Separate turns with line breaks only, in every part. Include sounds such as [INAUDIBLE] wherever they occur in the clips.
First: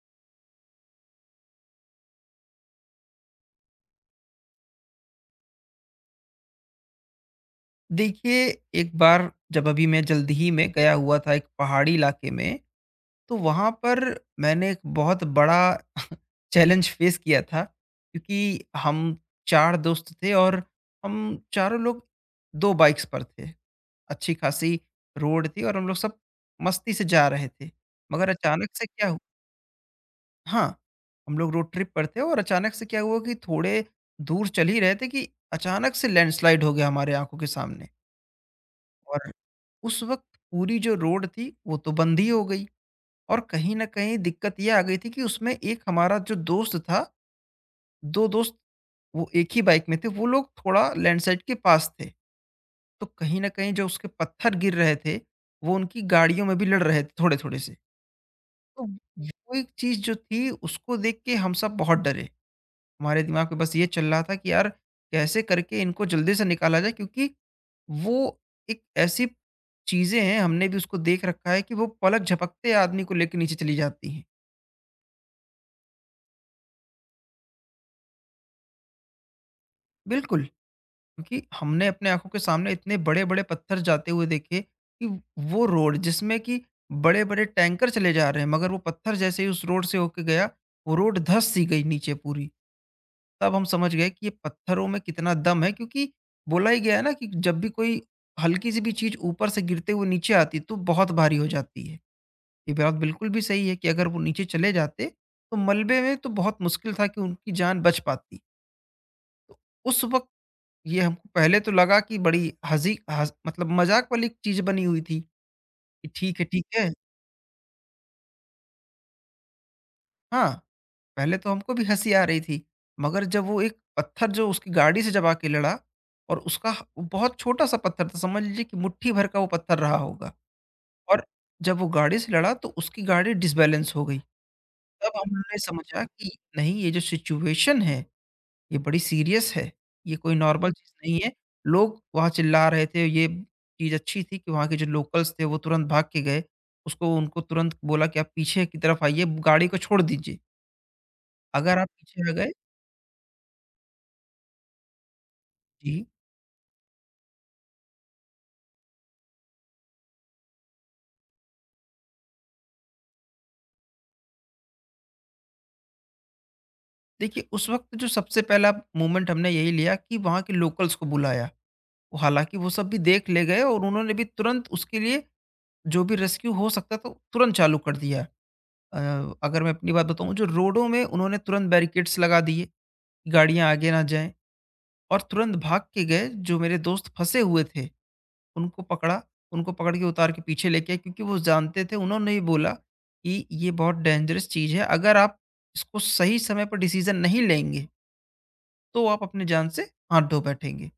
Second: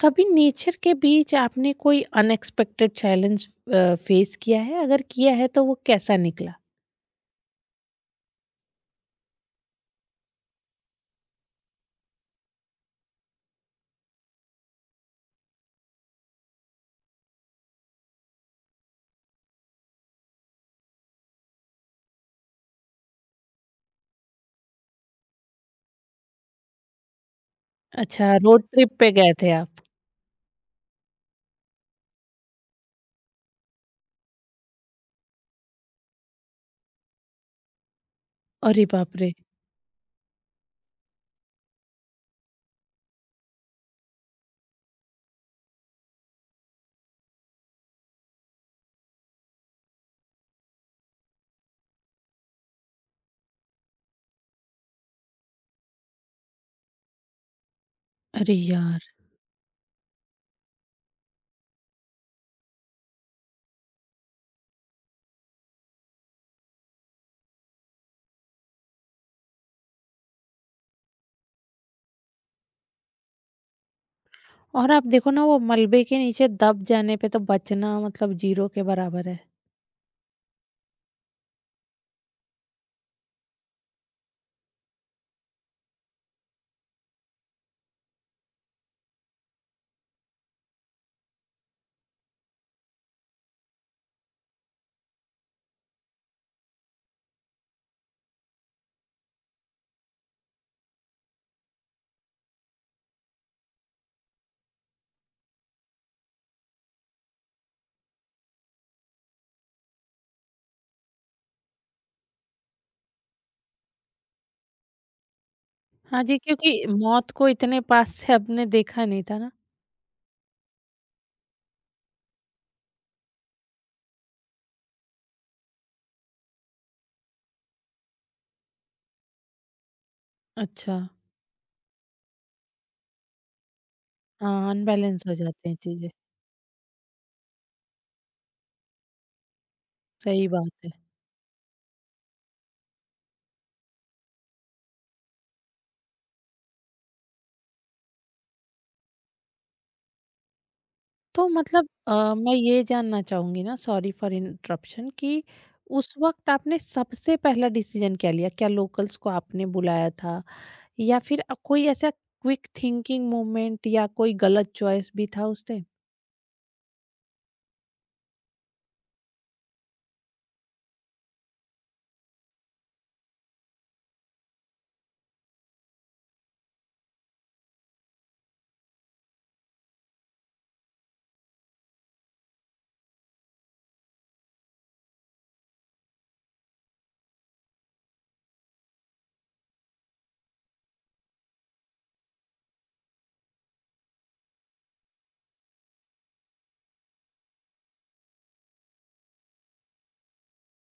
कभी नेचर के बीच आपने कोई अनएक्सपेक्टेड चैलेंज फेस किया है? अगर किया है तो वो कैसा निकला?
देखिए, एक बार जब अभी मैं जल्द ही में गया हुआ था एक पहाड़ी इलाके में, तो वहाँ पर मैंने एक बहुत बड़ा [LAUGHS] चैलेंज फेस किया था क्योंकि हम 4 दोस्त थे और हम चारों लोग 2 बाइक्स पर थे। अच्छी खासी रोड थी और हम लोग सब मस्ती से जा रहे थे। मगर
अच्छा रोड
अचानक से
ट्रिप
क्या
पे
हु
गए थे आप?
हाँ, हम लोग रोड ट्रिप पर थे और अचानक से क्या हुआ कि थोड़े दूर चल ही रहे थे कि अचानक से लैंडस्लाइड हो गया हमारे आँखों के सामने।
अरे बाप
और
रे!
उस वक़्त पूरी जो रोड थी, वो तो बंद ही हो गई और कहीं न कहीं दिक्कत ये आ गई थी कि उसमें एक हमारा जो दोस्त था, 2 दोस्त वो एक ही बाइक में थे, वो लोग थोड़ा लैंडस्लाइड के पास थे। तो कहीं न कहीं जो उसके पत्थर गिर रहे थे, वो उनकी गाड़ियों में भी लड़ रहे थे थोड़े-थोड़े से।
अरे
तो
यार!
वो एक चीज़ जो थी उसको देख के हम सब बहुत डरे। हमारे दिमाग में बस ये चल रहा था कि यार कैसे करके इनको जल्दी से निकाला जाए क्योंकि वो एक ऐसी चीज़ें हैं, हमने भी उसको देख रखा है कि वो पलक झपकते ही आदमी को लेके नीचे चली जाती हैं।
और आप देखो ना वो मलबे के नीचे दब जाने पे तो बचना मतलब ज़ीरो के बराबर है।
बिल्कुल, क्योंकि हमने अपने आँखों के सामने इतने बड़े-बड़े पत्थर जाते हुए देखे कि वो रोड जिसमें कि बड़े-बड़े टैंकर चले जा रहे हैं, मगर वो पत्थर जैसे ही उस रोड से होके गया, वो रोड धँस सी गई नीचे पूरी। तब हम समझ गए कि ये पत्थरों में कितना दम है, क्योंकि बोला ही गया है ना कि जब भी कोई हल्की सी भी चीज ऊपर से गिरते हुए नीचे आती तो बहुत भारी हो जाती है। ये बात बिल्कुल भी सही है कि अगर वो नीचे चले जाते तो मलबे में तो बहुत मुश्किल था कि उनकी जान बच पाती। तो उस वक्त ये हमको पहले तो लगा कि बड़ी हंसी मतलब मजाक वाली चीज बनी हुई थी कि
हाँ जी,
ठीक है, ठीक
क्योंकि
है।
मौत को इतने पास से आपने देखा नहीं था ना।
हाँ, पहले तो हमको भी हँसी आ रही थी, मगर जब वो एक पत्थर जो उसकी गाड़ी से जब आके लड़ा और उसका ह वो बहुत छोटा-सा पत्थर था, समझ लीजिए कि मुट्ठी भर का वो पत्थर रहा होगा।
अच्छा।
और जब वो गाड़ी से लड़ा तो उसकी गाड़ी डिसबैलेंस हो गई।
हाँ,
तब
अनबैलेंस हो
हमने
जाते हैं
समझा
चीज़ें।
कि नहीं, ये जो सिचुएशन है, ये बड़ी सीरियस है, ये कोई
सही बात
नॉर्मल
है।
चीज़ नहीं है। लोग वहाँ चिल्ला रहे थे, ये चीज़ अच्छी थी कि वहाँ के जो लोकल्स थे वो तुरंत भाग के गए। उसको उनको तुरंत बोला कि आप पीछे की तरफ आइए, गाड़ी को छोड़ दीजिए।
तो
अगर आप
मतलब
पीछे आ गए।
मैं ये जानना चाहूंगी ना, सॉरी फॉर इंटरप्शन कि
जी।
उस वक्त आपने सबसे पहला डिसीजन क्या लिया? क्या लोकल्स को आपने बुलाया था या फिर कोई ऐसा क्विक थिंकिंग मोमेंट या कोई गलत चॉइस भी था उस टाइम?
देखिए, उस वक़्त जो सबसे पहला मोमेंट हमने यही लिया कि वहाँ के लोकल्स को बुलाया। हालाँकि वो सब भी देख ले गए और उन्होंने भी तुरंत उसके लिए जो भी रेस्क्यू हो सकता था, तुरंत चालू कर दिया। अ, अगर मैं अपनी बात बताऊँ, जो रोडों में उन्होंने तुरंत बैरिकेड्स लगा दिए, कि गाड़ियाँ आगे ना जाएँ और तुरंत भाग के गए जो मेरे दोस्त फँसे हुए थे, उनको पकड़ा, उनको पकड़ के उतार के पीछे लेके आए क्योंकि वो जानते थे, उन्होंने ही बोला कि ये बहुत डेंजरस चीज़ है, अगर आप इसको सही समय पर डिसीज़न नहीं लेंगे, तो आप अपनी जान से हाथ धो बैठेंगे।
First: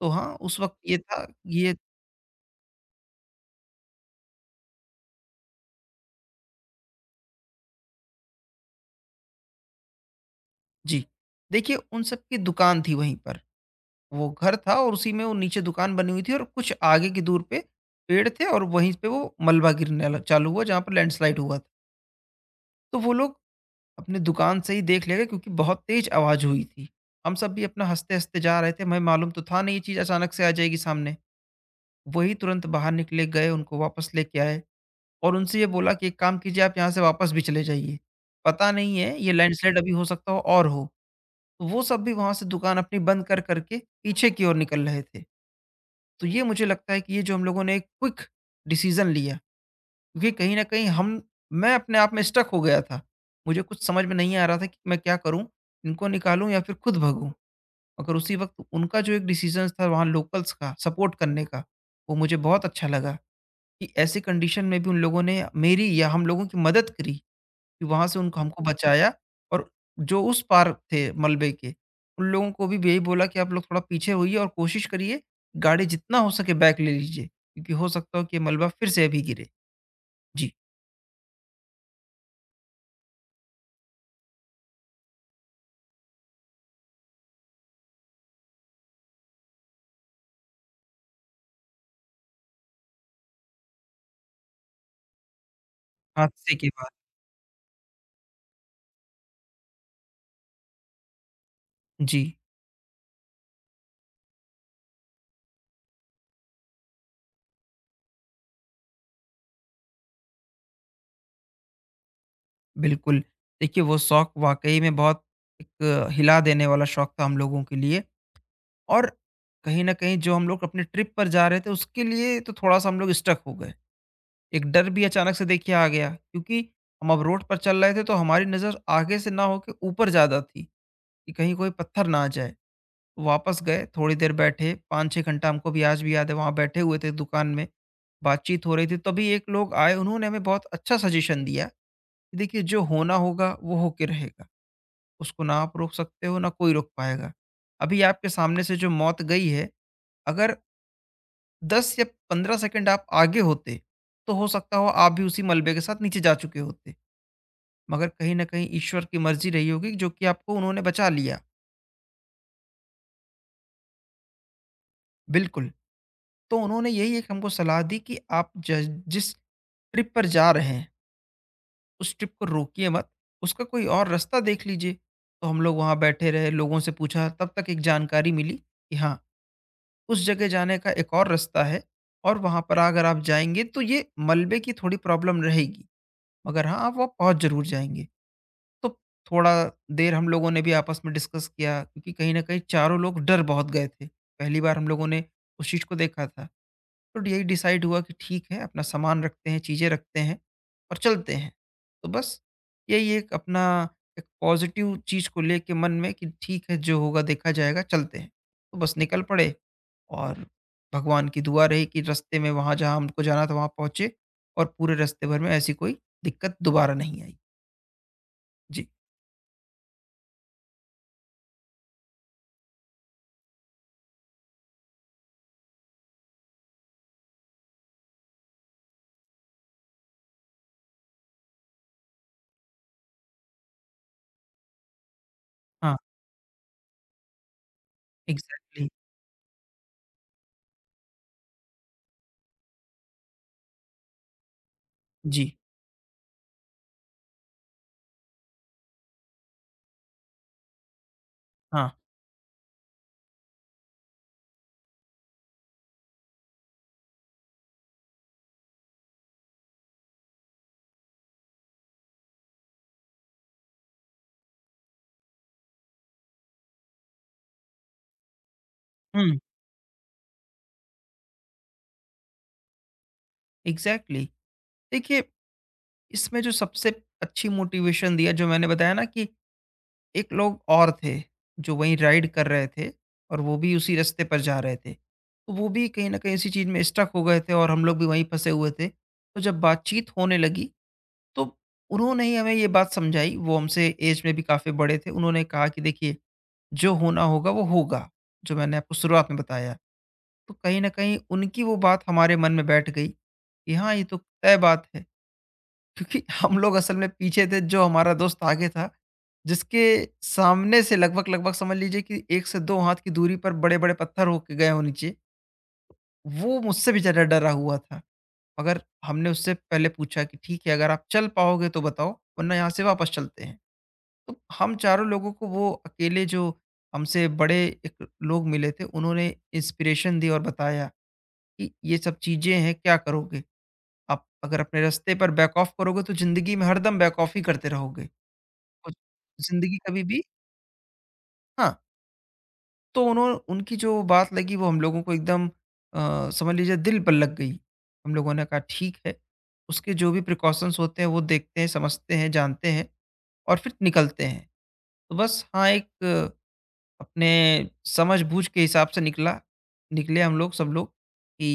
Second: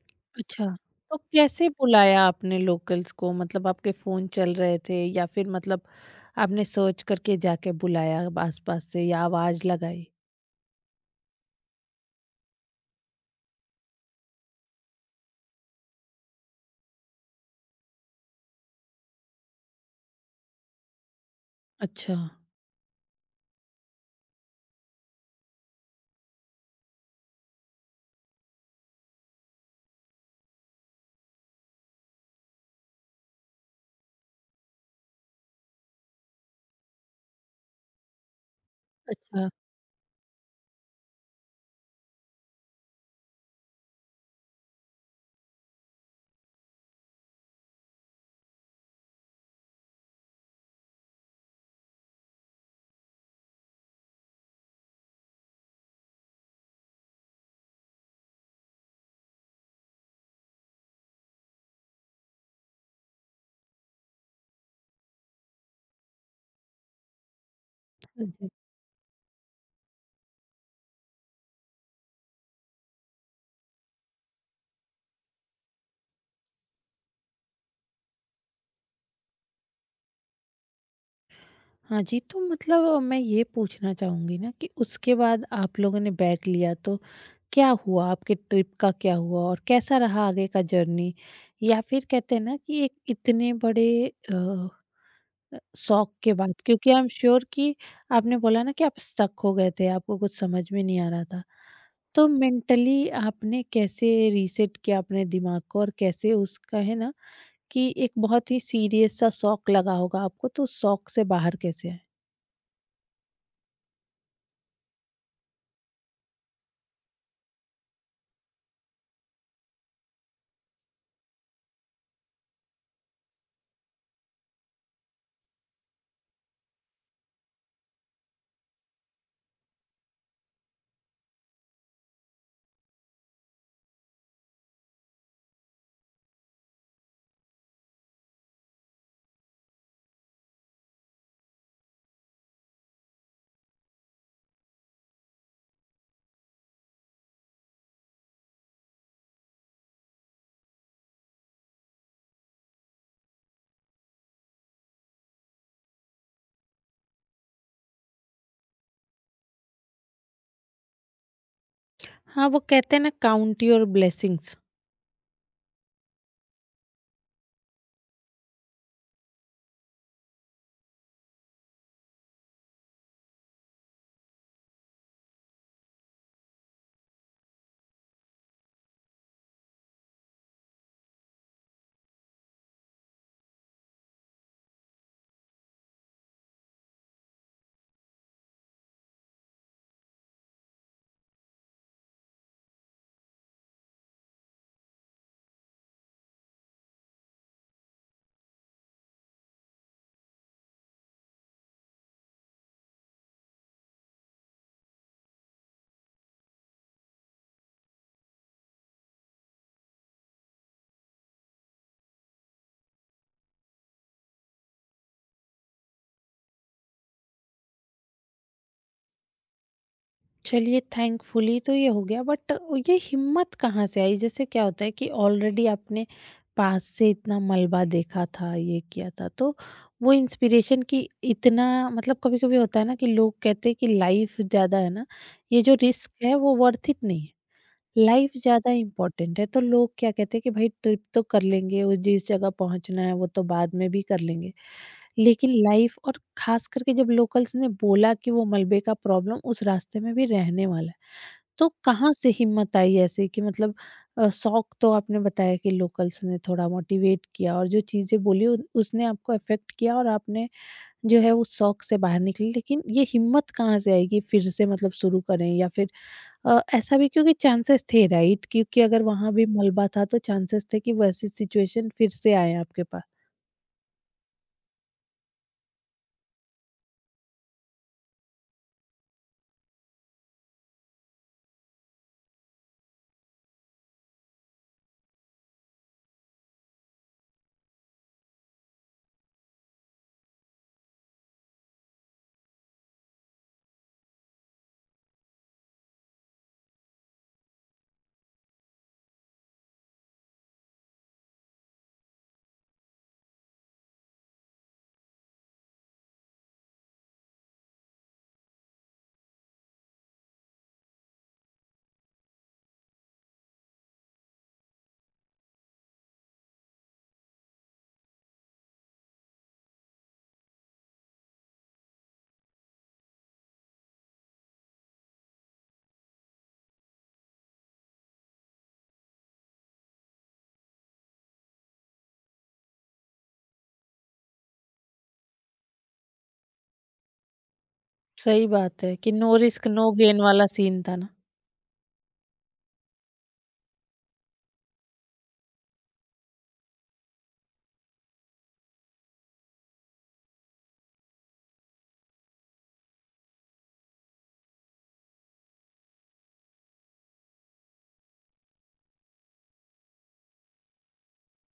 तो हाँ, उस
अच्छा।
वक़्त ये
तो
था।
कैसे
ये
बुलाया आपने लोकल्स को? मतलब आपके फोन चल रहे थे या फिर मतलब आपने सर्च करके जाके बुलाया आस पास से या आवाज लगाई?
जी। देखिए, उन सब की दुकान थी वहीं पर। वो घर था और उसी में वो नीचे दुकान बनी हुई थी, और कुछ आगे की दूर पे पेड़ थे और वहीं पे वो मलबा गिरने ल चालू हुआ जहाँ पर लैंडस्लाइड हुआ था।
अच्छा।
तो वो लोग अपनी दुकान से ही देख ले गए क्योंकि बहुत तेज़ आवाज़ हुई थी। हम सब भी अपना हँसते-हँसते जा रहे थे। हमें मालूम तो था नहीं ये चीज़ अचानक से आ जाएगी सामने। वही तुरंत बाहर निकले, गए, उनको वापस लेके आए। और उनसे ये बोला कि एक काम कीजिए, आप यहाँ से वापस भी चले जाइए। पता नहीं है ये लैंडस्लाइड अभी हो सकता हो, और हो। तो वो सब भी वहाँ से दुकान अपनी बंद कर कर के पीछे की ओर निकल रहे थे। तो ये मुझे लगता है कि ये जो हम लोगों ने एक क्विक डिसीज़न लिया, क्योंकि कहीं न कहीं हम मैं अपने आप में स्टक हो गया था। मुझे कुछ समझ में नहीं आ रहा था कि मैं क्या करूँ? इनको निकालूँ या फिर खुद भगूँ? मगर उसी वक़्त उनका जो एक डिसीज़न था वहाँ, लोकल्स का सपोर्ट करने का, वो मुझे बहुत अच्छा लगा कि ऐसी कंडीशन में भी उन लोगों ने मेरी या हम लोगों की मदद करी। कि वहाँ से उनको
अच्छा।
हमको बचाया। और जो उस पार थे मलबे के, उन लोगों को भी यही बोला कि आप लोग थोड़ा पीछे होइए और कोशिश करिए, गाड़ी जितना हो सके बैक ले लीजिए, क्योंकि हो सकता हो कि मलबा फिर से अभी गिरे। जी,
हाँ जी, तो मतलब मैं ये पूछना चाहूँगी ना कि उसके बाद आप लोगों ने बैग लिया तो क्या हुआ? आपके ट्रिप का क्या हुआ और कैसा रहा आगे का जर्नी? या फिर कहते हैं ना कि एक इतने बड़े शौक के बाद,
हादसे के बाद।
क्योंकि आई एम श्योर कि आपने बोला ना कि आप स्टक हो गए थे, आपको कुछ समझ में नहीं आ रहा था।
जी,
तो मेंटली आपने कैसे रीसेट किया अपने दिमाग को और कैसे उसका है ना कि एक बहुत ही सीरियस सा शौक लगा होगा आपको, तो उस शौक से बाहर कैसे आए?
बिल्कुल। देखिए, वो शौक वाक़ई में बहुत एक हिला देने वाला शौक था हम लोगों के लिए। और कहीं न कहीं जो हम लोग अपने ट्रिप पर जा रहे थे उसके लिए तो थोड़ा-सा हम लोग स्टक हो गए। एक डर भी अचानक से देखिए आ गया, क्योंकि हम अब रोड पर चल रहे थे तो हमारी नज़र आगे से ना होके ऊपर ज़्यादा थी कि कहीं कोई पत्थर ना आ जाए। तो वापस गए, थोड़ी देर बैठे, 5-6 घंटा हमको भी आज भी याद है वहाँ बैठे हुए थे दुकान में, बातचीत हो रही थी, तभी एक लोग आए, उन्होंने हमें बहुत अच्छा सजेशन दिया कि देखिए, जो होना होगा वो होके रहेगा। उसको ना आप रोक सकते हो, ना कोई रोक पाएगा। अभी आपके सामने से जो मौत गई है, अगर 10 या 15 सेकंड आप आगे होते, तो हो सकता हो आप भी उसी मलबे के साथ नीचे जा चुके होते। मगर कहीं न कहीं ईश्वर की मर्ज़ी रही होगी जो कि आपको उन्होंने बचा लिया।
हाँ, वो कहते हैं ना, काउंट योर ब्लेसिंग्स।
बिल्कुल, तो उन्होंने यही एक हमको सलाह दी कि आप ज जिस ट्रिप पर जा रहे हैं, उस ट्रिप को रोकिए मत, उसका कोई और रास्ता देख लीजिए। तो हम लोग वहाँ बैठे रहे, लोगों से पूछा, तब तक एक जानकारी मिली कि हाँ, उस जगह जाने का एक और रास्ता है और वहाँ पर अगर आप जाएँगे तो ये मलबे की थोड़ी प्रॉब्लम रहेगी, मगर हाँ, आप वहाँ पहुँच ज़रूर जाएँगे। तो थोड़ा देर हम लोगों ने भी आपस में डिस्कस किया, क्योंकि कहीं न कहीं चारों लोग डर बहुत गए थे। पहली बार हम लोगों ने उस चीज़ को देखा था। तो यही डिसाइड हुआ कि ठीक है, अपना सामान रखते हैं, चीज़ें रखते हैं और चलते हैं। तो बस यही एक अपना एक पॉज़िटिव चीज़ को लेके मन में कि ठीक है, जो होगा देखा जाएगा, चलते हैं। तो बस निकल पड़े और भगवान की दुआ रही कि रास्ते में वहाँ जहाँ हमको जाना था वहाँ पहुँचे और पूरे रास्ते भर में ऐसी कोई दिक्कत दोबारा नहीं आई। जी।
चलिए, थैंकफुली तो ये हो गया, बट ये हिम्मत कहाँ से आई? जैसे क्या होता है कि ऑलरेडी आपने पास से इतना मलबा देखा था, ये किया था, तो वो इंस्पिरेशन की इतना मतलब कभी-कभी होता है ना कि लोग कहते हैं कि लाइफ ज़्यादा है ना, ये जो
हाँ,
रिस्क है वो वर्थ इट नहीं है। लाइफ ज़्यादा
एग्ज़ैक्टली।
इम्पोर्टेंट है, तो लोग क्या कहते हैं कि भाई ट्रिप तो कर लेंगे, वो जिस जगह पहुँचना है वो तो बाद में भी कर लेंगे। लेकिन
जी,
लाइफ, और खास करके जब लोकल्स ने बोला कि वो मलबे का प्रॉब्लम उस रास्ते में भी रहने वाला है, तो
हाँ।
कहाँ से हिम्मत आई ऐसे कि मतलब शौक तो आपने बताया कि लोकल्स ने थोड़ा मोटिवेट किया और जो चीजें बोली उसने आपको अफेक्ट किया और आपने जो है उस शौक से बाहर निकली, लेकिन ये हिम्मत कहाँ से आएगी फिर से मतलब शुरू करें या फिर ऐसा भी, क्योंकि चांसेस थे राइट, क्योंकि अगर वहां
हुँ,
भी मलबा था तो चांसेस थे कि वैसी सिचुएशन फिर से आए आपके पास।
एग्ज़ैक्टली। देखिए, इसमें जो सबसे अच्छी मोटिवेशन दिया, जो मैंने बताया ना कि एक लोग और थे, जो वहीं राइड कर रहे थे और वो भी उसी रास्ते पर जा रहे थे। तो वो भी कहीं न कहीं इसी चीज़ में स्टक हो गए थे और हम लोग भी वहीं फँसे हुए थे। तो जब बातचीत होने लगी, तो उन्होंने ही हमें ये बात समझाई, वो हमसे ऐज में भी काफ़ी बड़े थे। उन्होंने कहा कि देखिए, जो होना होगा वो होगा, जो मैंने आपको शुरुआत में बताया। तो कहीं न कहीं उनकी वो बात हमारे मन में बैठ गई कि हाँ, ये तो तय बात है। क्योंकि [LAUGHS] हम लोग असल में पीछे थे, जो हमारा दोस्त आगे था, जिसके सामने से लगभग-लगभग समझ लीजिए कि 1 से 2 हाथ की दूरी पर बड़े-बड़े पत्थर होके गए हों नीचे। वो मुझसे भी ज़्यादा डरा हुआ था। मगर हमने उससे पहले पूछा कि, "ठीक है, अगर आप चल पाओगे तो बताओ, वरना यहाँ से वापस चलते हैं।" तो हम चारों लोगों को वो अकेले जो हमसे बड़े एक लोग मिले थे, उन्होंने इंस्पिरेशन दी और बताया। कि ये सब चीज़ें हैं, क्या करोगे? आप अगर अपने रास्ते पर बैक ऑफ करोगे तो ज़िंदगी में हरदम बैक ऑफ ही करते रहोगे।
सही बात
और
है कि नो रिस्क
ज़िंदगी
नो
कभी भी,
गेन वाला सीन था ना।
हाँ, तो उन्हों उनकी जो बात लगी वो हम लोगों को एकदम समझ लीजिए दिल पर लग गई। हम लोगों ने कहा ठीक है, उसके जो भी प्रिकॉशंस होते हैं वो देखते हैं, समझते हैं, जानते हैं और फिर निकलते हैं। तो बस हाँ, एक अपने समझ-बूझ के हिसाब से निकला निकले हम लोग, सब लोग, कि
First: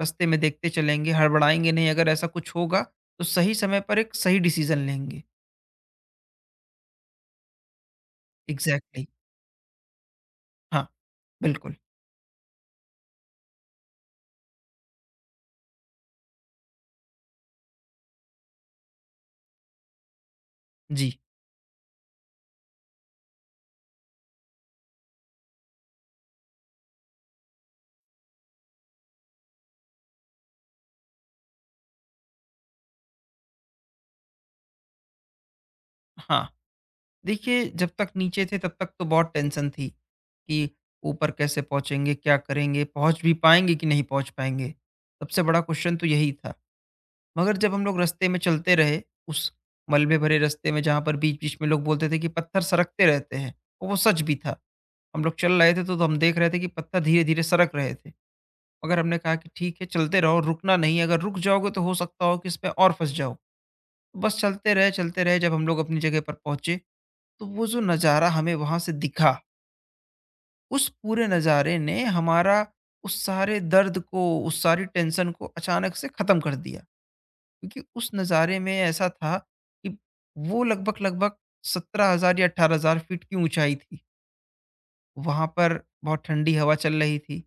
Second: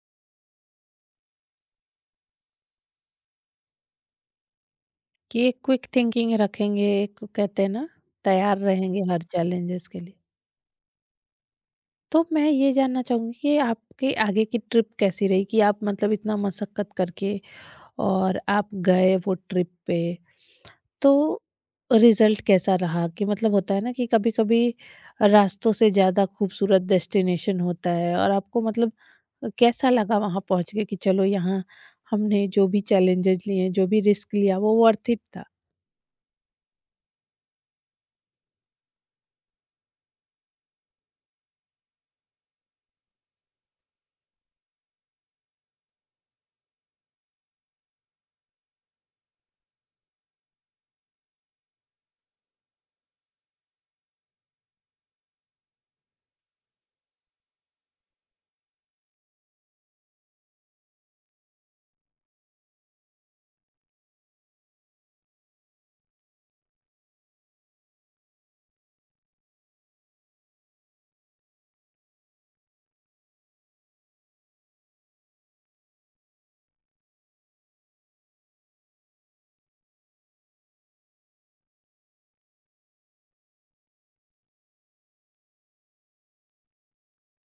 रास्ते में देखते चलेंगे, हड़बड़ाएँगे नहीं, अगर ऐसा कुछ होगा तो सही समय पर एक सही डिसीज़न लेंगे।
कि एक क्विक थिंकिंग रखेंगे, एक कहते हैं ना, तैयार रहेंगे
एग्ज़ैक्टली।
हर चैलेंजेस के लिए।
हाँ, बिल्कुल।
तो मैं ये जानना चाहूंगी कि आपके आगे की ट्रिप कैसी रही कि आप मतलब इतना मशक्कत करके और आप गए वो ट्रिप पे, तो
जी,
रिजल्ट कैसा रहा? कि मतलब होता है ना कि कभी-कभी रास्तों से ज़्यादा खूबसूरत डेस्टिनेशन होता है, और आपको मतलब कैसा लगा वहाँ पहुँच के कि चलो यहाँ हमने जो भी चैलेंजेस लिए, जो भी रिस्क लिया वो वर्थ इट था?
हाँ। देखिए, जब तक नीचे थे तब तक तो बहुत टेंशन थी कि ऊपर कैसे पहुँचेंगे, क्या करेंगे, पहुँच भी पाएँगे कि नहीं पहुँच पाएँगे? सबसे बड़ा क्वेश्चन तो यही था। मगर जब हम लोग रास्ते में चलते रहे, उस मलबे भरे रास्ते में जहाँ पर बीच-बीच में लोग बोलते थे कि पत्थर सरकते रहते हैं, और वो सच भी था। हम लोग चल रहे थे तो हम देख रहे थे कि पत्थर धीरे-धीरे सरक रहे थे। मगर हमने कहा कि ठीक है, चलते रहो, रुकना नहीं है, अगर रुक जाओगे तो हो सकता हो कि इस पे और फँस जाओ। बस चलते रहे, चलते रहे, जब हम लोग अपनी जगह पर पहुँचे, तो वो जो नज़ारा हमें वहाँ से दिखा, उस पूरे नज़ारे ने हमारा उस सारे दर्द को, उस सारी टेंशन को अचानक से ख़त्म कर दिया। क्योंकि उस नज़ारे में ऐसा था कि वो लगभग-लगभग 17,000 या 18,000 फीट की ऊँचाई थी। वहाँ पर बहुत ठंडी हवा चल रही थी।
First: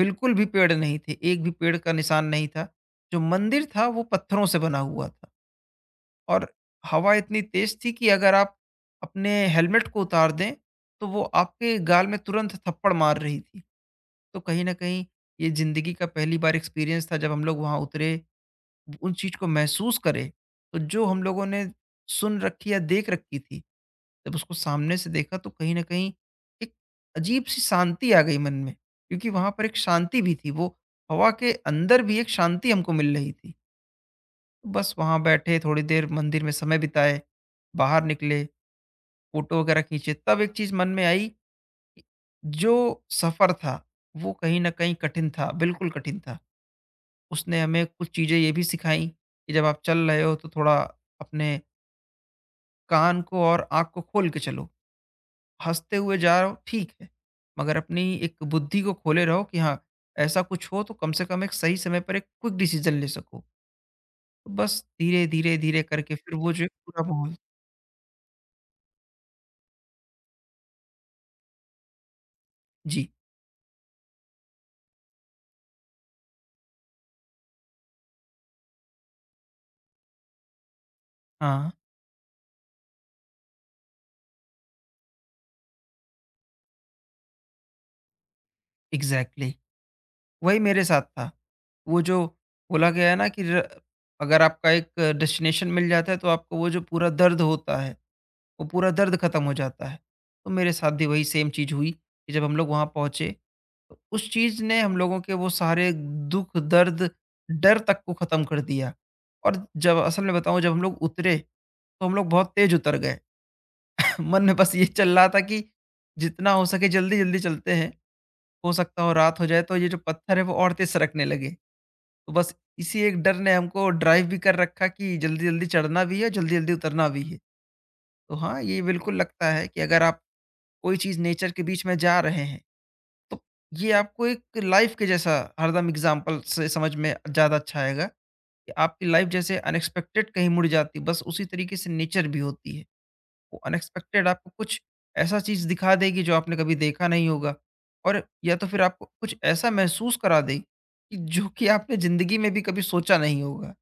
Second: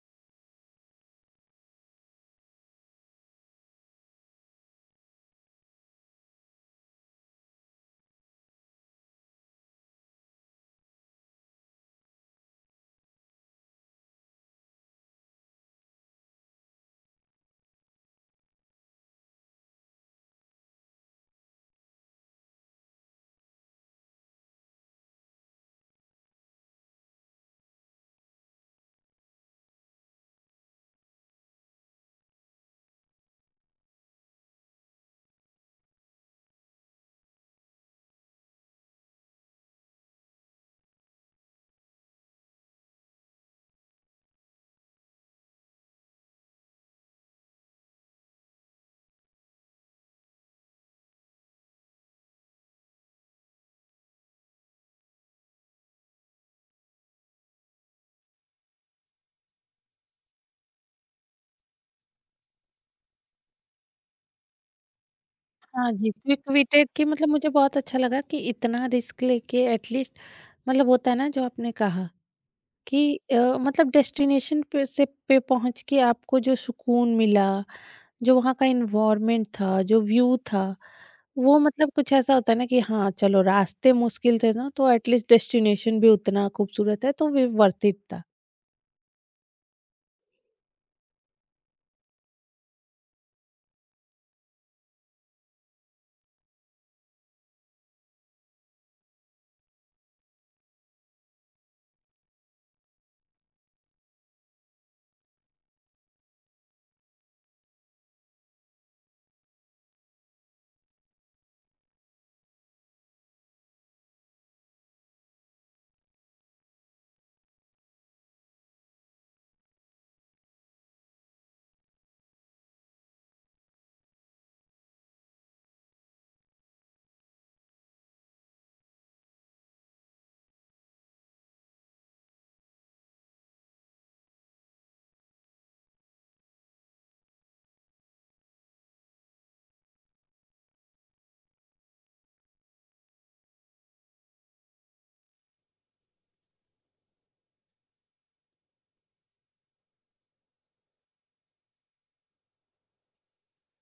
बिल्कुल भी पेड़ नहीं थे, एक भी पेड़ का निशान नहीं था। जो मंदिर था वो पत्थरों से बना हुआ था और हवा इतनी तेज़ थी कि अगर आप अपने हेलमेट को उतार दें, तो वो आपके गाल में तुरंत थप्पड़ मार रही थी। तो कहीं न कहीं ये ज़िंदगी का पहली बार एक्सपीरियंस था, जब हम लोग वहाँ उतरे, उन चीज़ को महसूस करे। तो जो हम लोगों ने सुन रखी या देख रखी थी, जब उसको सामने से देखा तो कहीं न कहीं एक अजीब-सी शांति आ गई मन में, क्योंकि वहाँ पर एक शांति भी थी, वो हवा के अंदर भी एक शांति हमको मिल रही थी। तो बस वहाँ बैठे, थोड़ी देर मंदिर में समय बिताए, बाहर निकले, फ़ोटो वगैरह खींचे, तब एक चीज़ मन में आई कि जो सफ़र था, वो कहीं न कहीं कठिन था, बिल्कुल कठिन था। उसने हमें कुछ चीज़ें ये भी सिखाई कि जब आप चल रहे हो तो थोड़ा अपने कान को और आँख को खोल के चलो। हँसते हुए जा रहे हो ठीक है, मगर अपनी एक बुद्धि को खोले रहो कि हाँ, ऐसा कुछ हो तो कम से कम एक सही समय पर एक क्विक डिसीज़न ले सको। तो बस धीरे-धीरे, धीरे धीरे
हाँ जी,
करके फिर
क्विक
वो जो है
विटेड, कि
पूरा
मतलब
माहौल।
मुझे बहुत अच्छा लगा कि इतना रिस्क लेके एटलीस्ट मतलब होता है ना, जो आपने कहा कि
जी,
मतलब डेस्टिनेशन पे से पे पहुँच के आपको जो सुकून मिला, जो वहाँ का एनवायरनमेंट था, जो व्यू था, वो
हाँ,
मतलब कुछ ऐसा होता है ना कि हाँ, चलो रास्ते मुश्किल थे ना, तो एटलीस्ट डेस्टिनेशन भी उतना खूबसूरत है तो वे वर्थ इट था।
एग्ज़ैक्टली वही मेरे साथ था। वो जो बोला गया है ना कि र अगर आपका एक डेस्टिनेशन मिल जाता है तो आपको वो जो पूरा दर्द होता है, वो पूरा दर्द खत्म हो जाता है। तो मेरे साथ भी वही सेम चीज़ हुई कि जब हम लोग वहाँ पहुँचे, उस चीज़ ने हम लोगों के वो सारे दुःख, दर्द, डर तक को ख़त्म कर दिया। और जब असल में बताऊँ, जब हम लोग उतरे, तो हम लोग बहुत तेज़ उतर गए। [LAUGHS] मन में बस ये चल रहा था कि जितना हो सके जल्दी-जल्दी चलते हैं, हो सकता हो रात हो जाए तो ये जो पत्थर है वो और तेज़ सरकने लगे। तो बस इसी एक डर ने हमको ड्राइव भी कर रखा कि जल्दी-जल्दी चढ़ना भी है, जल्दी-जल्दी उतरना भी है। तो हाँ, ये बिल्कुल लगता है कि अगर आप कोई चीज़ नेचर के बीच में जा रहे हैं तो ये आपको एक लाइफ के जैसा हरदम एग्जाम्पल से समझ में ज़्यादा अच्छा आएगा कि आपकी लाइफ जैसे अनएक्सपेक्टेड कहीं मुड़ जाती, बस उसी तरीके से नेचर भी होती है। वो अनएक्सपेक्टेड आपको कुछ ऐसा चीज़ दिखा देगी जो आपने कभी देखा नहीं होगा, और या तो फिर आपको कुछ ऐसा महसूस करा देगी कि जो कि आपने ज़िंदगी में भी कभी सोचा नहीं होगा।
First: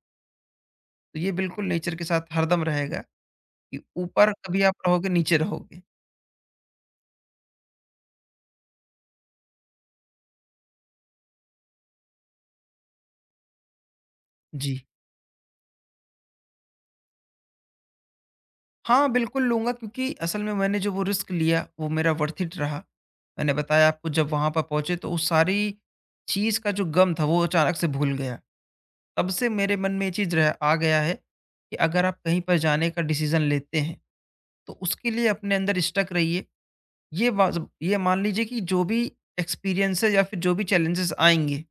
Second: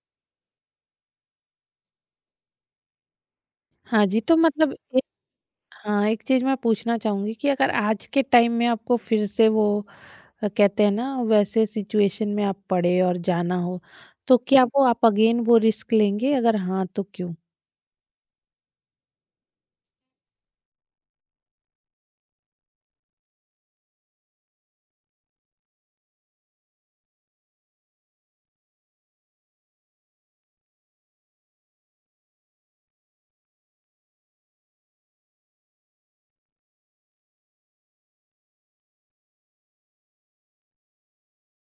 तो ये बिल्कुल नेचर के साथ हरदम रहेगा कि
हाँ जी,
ऊपर
तो
कभी
मतलब
आप
एक,
रहोगे, नीचे रहोगे।
हाँ, एक चीज़ मैं पूछना चाहूँगी कि अगर आज के टाइम में आपको फिर से वो कहते हैं ना वैसे सिचुएशन में आप पड़े और जाना हो, तो क्या
जी।
वो आप अगेन वो रिस्क लेंगे? अगर हाँ, तो क्यों?
हाँ, बिल्कुल लूँगा, क्योंकि असल में मैंने जो वो रिस्क लिया, वो मेरा वर्थ इट रहा। मैंने बताया आपको, जब वहाँ पर पहुँचे तो उस सारी चीज़ का जो गम था वो अचानक से भूल गया। तब से मेरे मन में ये चीज़ रह आ गया है कि अगर आप कहीं पर जाने का डिसीज़न लेते हैं, तो उसके लिए अपने अंदर स्टक रहिए। ये मान लीजिए कि जो भी एक्सपीरियंसेज़ या फिर जो भी चैलेंजेज़ आएँगे,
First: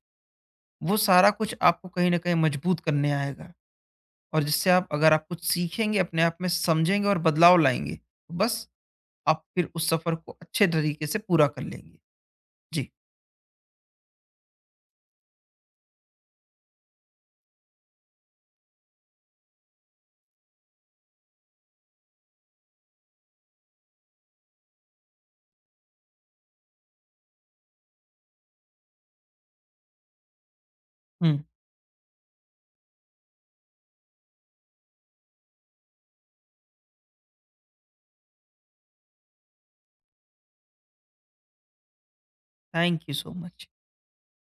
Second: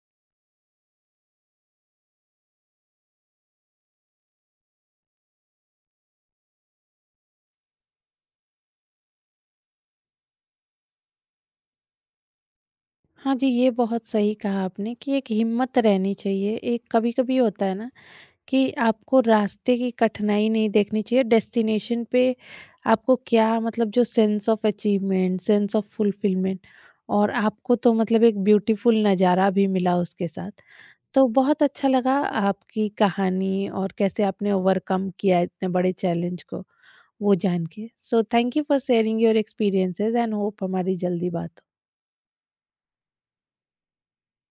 वो सारा कुछ आपको कहीं न कहीं मजबूत करने आएगा। और जिससे, आप अगर आप कुछ सीखेंगे, अपने आप में समझेंगे और बदलाव लाएँगे, तो बस आप फिर उस सफ़र को अच्छे तरीके से पूरा कर लेंगे। जी,
हाँ जी, ये बहुत सही कहा आपने कि एक हिम्मत रहनी चाहिए। एक कभी-कभी होता है ना कि आपको रास्ते की कठिनाई नहीं देखनी चाहिए, डेस्टिनेशन पे आपको क्या मतलब जो sense of achievement, sense of fulfilment, और आपको तो मतलब एक ब्यूटीफुल नज़ारा भी मिला उसके साथ। तो
हुँ।
बहुत अच्छा लगा आपकी कहानी और कैसे आपने ओवरकम किया इतने बड़े चैलेंज को, वो जान के। So thank you for sharing your experiences and hope हमारी जल्दी बात हो।
Thank you so much.